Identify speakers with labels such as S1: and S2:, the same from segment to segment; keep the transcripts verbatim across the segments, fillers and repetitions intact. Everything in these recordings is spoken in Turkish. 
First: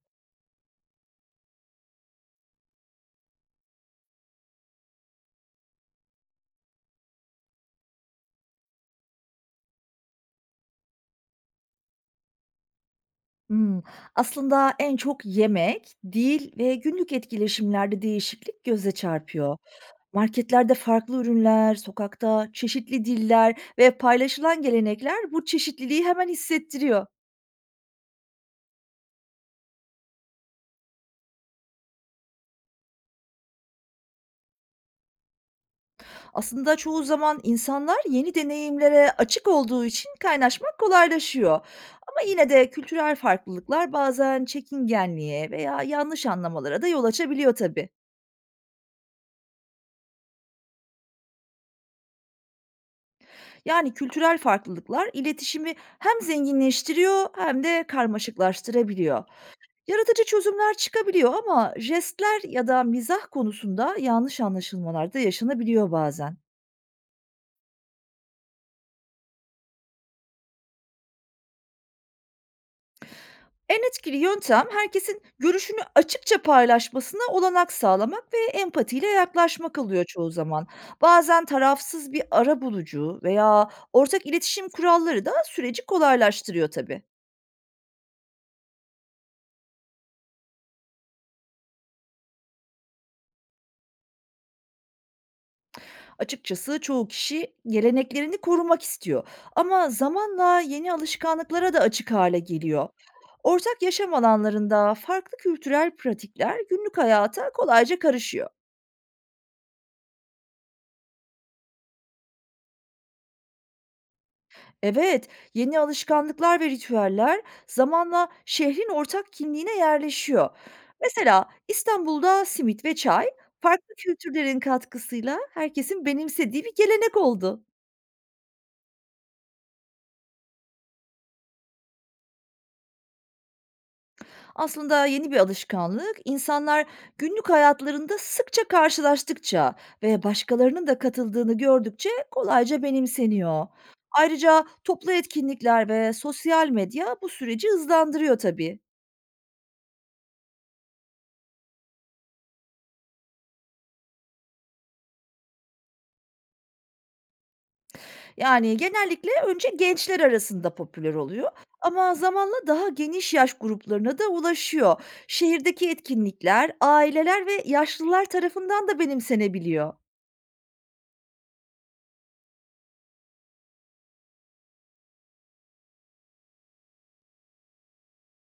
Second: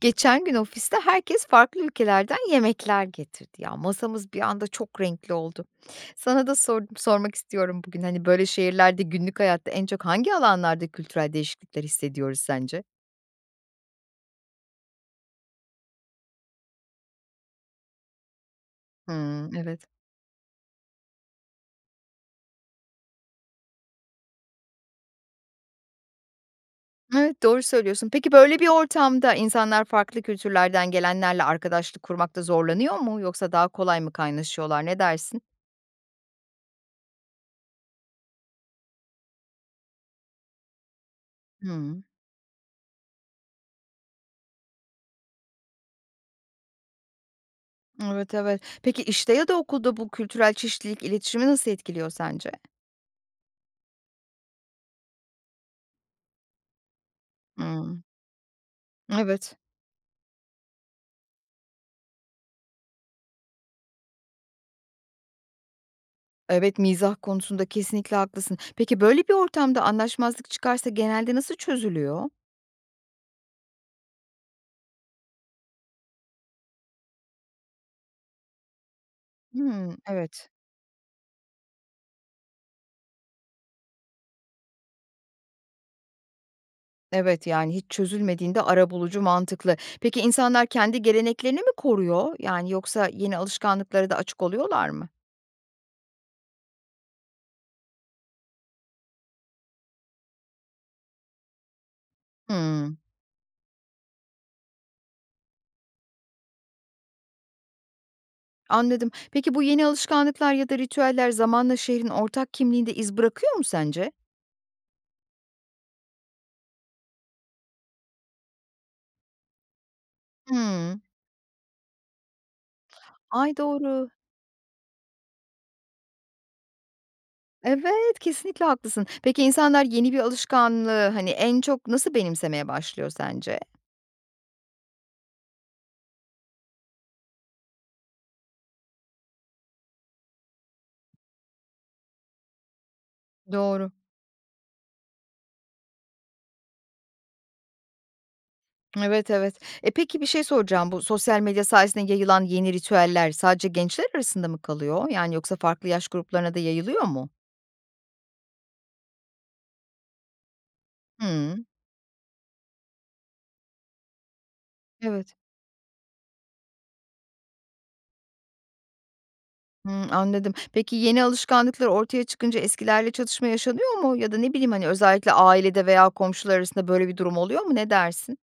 S1: Geçen gün ofiste herkes farklı ülkelerden yemekler getirdi ya. Masamız bir anda çok renkli oldu. Sana da sor- sormak istiyorum bugün hani böyle şehirlerde günlük hayatta en çok hangi alanlarda kültürel değişiklikler hissediyoruz sence?
S2: Hımm. Aslında en çok yemek, dil ve günlük etkileşimlerde değişiklik göze
S1: Hmm,
S2: çarpıyor.
S1: evet.
S2: Marketlerde farklı ürünler, sokakta çeşitli diller ve paylaşılan gelenekler bu çeşitliliği hemen hissettiriyor.
S1: Evet doğru söylüyorsun. Peki böyle bir ortamda insanlar farklı kültürlerden gelenlerle arkadaşlık kurmakta zorlanıyor mu yoksa daha kolay mı kaynaşıyorlar? Ne dersin?
S2: Aslında çoğu zaman insanlar yeni deneyimlere açık olduğu için kaynaşmak kolaylaşıyor.
S1: Hmm,
S2: Ama yine de kültürel farklılıklar bazen çekingenliğe veya yanlış anlamalara da yol açabiliyor tabii.
S1: evet evet. Peki işte ya da okulda bu kültürel çeşitlilik iletişimi nasıl etkiliyor sence?
S2: Yani kültürel farklılıklar iletişimi hem zenginleştiriyor hem de
S1: Hmm,
S2: karmaşıklaştırabiliyor.
S1: evet.
S2: Yaratıcı çözümler çıkabiliyor ama jestler ya da mizah konusunda yanlış anlaşılmalar da yaşanabiliyor bazen.
S1: Evet, mizah konusunda kesinlikle haklısın. Peki, böyle bir ortamda anlaşmazlık çıkarsa genelde nasıl çözülüyor?
S2: En etkili yöntem herkesin görüşünü açıkça paylaşmasına olanak sağlamak ve empatiyle yaklaşmak
S1: Hımm,
S2: oluyor çoğu
S1: evet.
S2: zaman. Bazen tarafsız bir arabulucu veya ortak iletişim kuralları da süreci kolaylaştırıyor tabii.
S1: Evet, yani hiç çözülmediğinde arabulucu mantıklı. Peki, insanlar kendi geleneklerini mi koruyor? Yani yoksa yeni alışkanlıklara da açık oluyorlar mı?
S2: Açıkçası çoğu kişi geleneklerini korumak istiyor ama zamanla yeni alışkanlıklara da açık hale geliyor.
S1: Hımm,
S2: Ortak yaşam alanlarında farklı kültürel pratikler günlük hayata kolayca karışıyor.
S1: anladım. Peki, bu yeni alışkanlıklar ya da ritüeller zamanla şehrin ortak kimliğinde iz bırakıyor mu sence?
S2: Evet, yeni alışkanlıklar ve ritüeller zamanla şehrin ortak kimliğine yerleşiyor.
S1: Hımm.
S2: Mesela İstanbul'da simit ve çay
S1: Ay,
S2: farklı
S1: doğru.
S2: kültürlerin katkısıyla herkesin benimsediği bir gelenek oldu.
S1: Evet, kesinlikle haklısın. Peki, insanlar yeni bir alışkanlığı, hani, en çok nasıl benimsemeye başlıyor sence?
S2: Aslında yeni bir alışkanlık, insanlar günlük hayatlarında sıkça karşılaştıkça ve başkalarının da katıldığını gördükçe kolayca benimseniyor.
S1: Doğru.
S2: Ayrıca toplu etkinlikler ve sosyal medya bu süreci hızlandırıyor tabii.
S1: Evet, evet. E, peki bir şey soracağım. Bu sosyal medya sayesinde yayılan yeni ritüeller sadece gençler arasında mı kalıyor? Yani yoksa farklı yaş gruplarına da yayılıyor mu?
S2: Yani genellikle önce gençler arasında popüler oluyor
S1: Hıı.
S2: ama zamanla daha geniş yaş gruplarına da ulaşıyor.
S1: Evet.
S2: Şehirdeki etkinlikler aileler ve yaşlılar tarafından da benimsenebiliyor.
S1: Hımm, anladım. Peki yeni alışkanlıklar ortaya çıkınca eskilerle çatışma yaşanıyor mu? Ya da ne bileyim, hani, özellikle ailede veya komşular arasında böyle bir durum oluyor mu? Ne dersin?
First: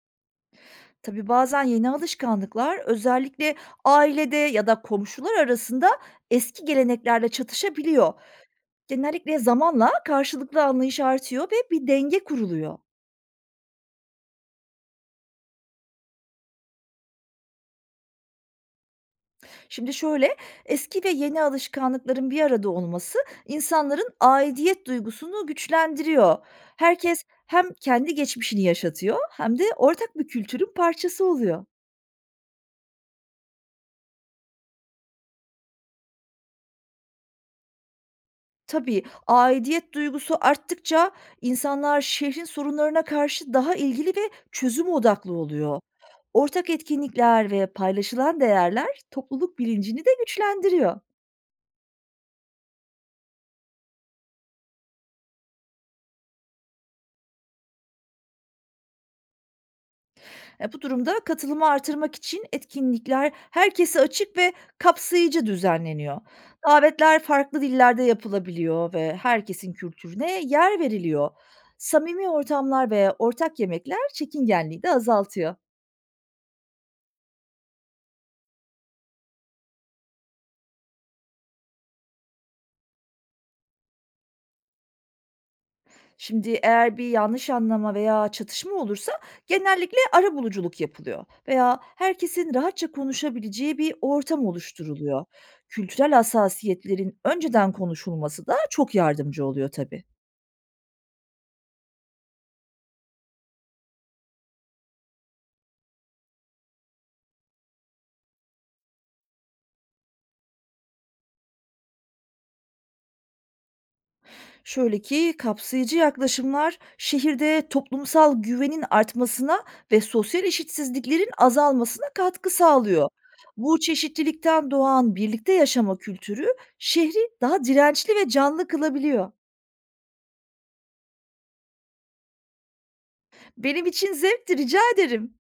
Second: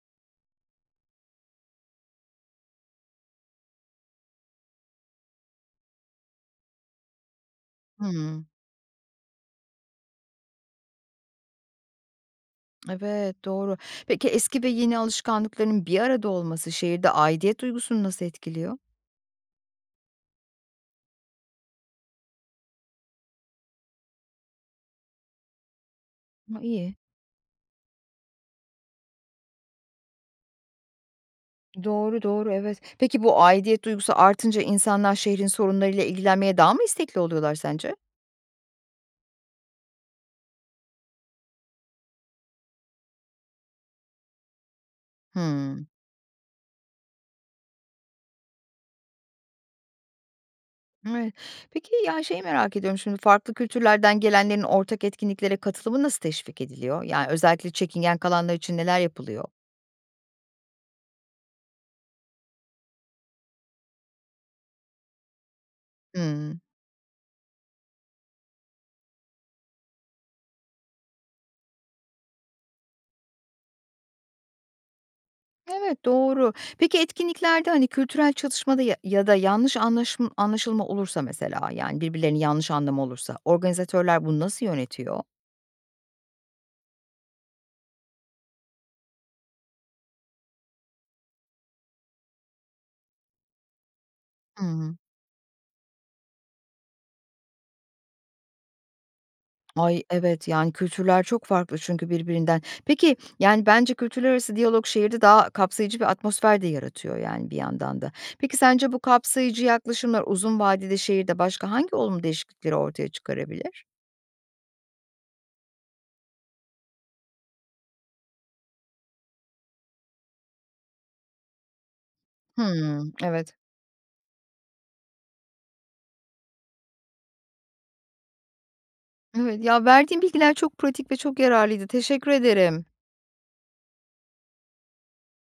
S2: Tabii bazen yeni alışkanlıklar özellikle ailede ya da komşular arasında eski geleneklerle çatışabiliyor.
S1: Hımm.
S2: Genellikle zamanla karşılıklı anlayış artıyor ve bir denge kuruluyor.
S1: Evet, doğru. Peki eski ve yeni alışkanlıkların bir arada olması şehirde aidiyet duygusunu nasıl etkiliyor?
S2: Şimdi şöyle, eski ve yeni alışkanlıkların bir arada olması insanların aidiyet duygusunu güçlendiriyor.
S1: A, iyi.
S2: Herkes hem kendi geçmişini yaşatıyor hem de ortak bir kültürün parçası oluyor.
S1: Doğru, doğru, evet. Peki bu aidiyet duygusu artınca insanlar şehrin sorunlarıyla ilgilenmeye daha mı istekli oluyorlar sence?
S2: Tabii, aidiyet duygusu arttıkça insanlar şehrin sorunlarına karşı daha ilgili ve çözüm odaklı oluyor.
S1: Hımm.
S2: Ortak etkinlikler ve paylaşılan değerler topluluk bilincini de güçlendiriyor.
S1: Evet. Peki, ya, şeyi merak ediyorum şimdi, farklı kültürlerden gelenlerin ortak etkinliklere katılımı nasıl teşvik ediliyor? Yani özellikle çekingen kalanlar için neler yapılıyor?
S2: E, bu durumda katılımı artırmak için etkinlikler herkese açık ve kapsayıcı düzenleniyor.
S1: Hımm.
S2: Davetler farklı dillerde yapılabiliyor ve herkesin kültürüne yer veriliyor. Samimi ortamlar ve ortak yemekler çekingenliği de azaltıyor.
S1: Evet, doğru. Peki etkinliklerde, hani, kültürel çatışmada ya ya da yanlış anlaşım anlaşılma olursa mesela, yani birbirlerini yanlış anlama olursa organizatörler bunu nasıl yönetiyor?
S2: Şimdi eğer bir yanlış anlama veya çatışma olursa genellikle arabuluculuk yapılıyor veya herkesin rahatça konuşabileceği bir ortam
S1: Hmm.
S2: oluşturuluyor. Kültürel hassasiyetlerin önceden konuşulması da çok yardımcı oluyor
S1: Ay,
S2: tabii.
S1: evet, yani, kültürler çok farklı çünkü birbirinden. Peki, yani, bence kültürler arası diyalog şehirde daha kapsayıcı bir atmosfer de yaratıyor, yani, bir yandan da. Peki, sence bu kapsayıcı yaklaşımlar uzun vadede şehirde başka hangi olumlu değişiklikleri ortaya çıkarabilir?
S2: Şöyle ki kapsayıcı yaklaşımlar şehirde toplumsal güvenin artmasına ve sosyal eşitsizliklerin azalmasına katkı sağlıyor.
S1: Hmm evet.
S2: Bu çeşitlilikten doğan birlikte yaşama kültürü şehri daha dirençli ve canlı kılabiliyor.
S1: Evet, ya, verdiğin bilgiler çok pratik ve çok yararlıydı. Teşekkür ederim.
S2: Benim için zevkti, rica ederim.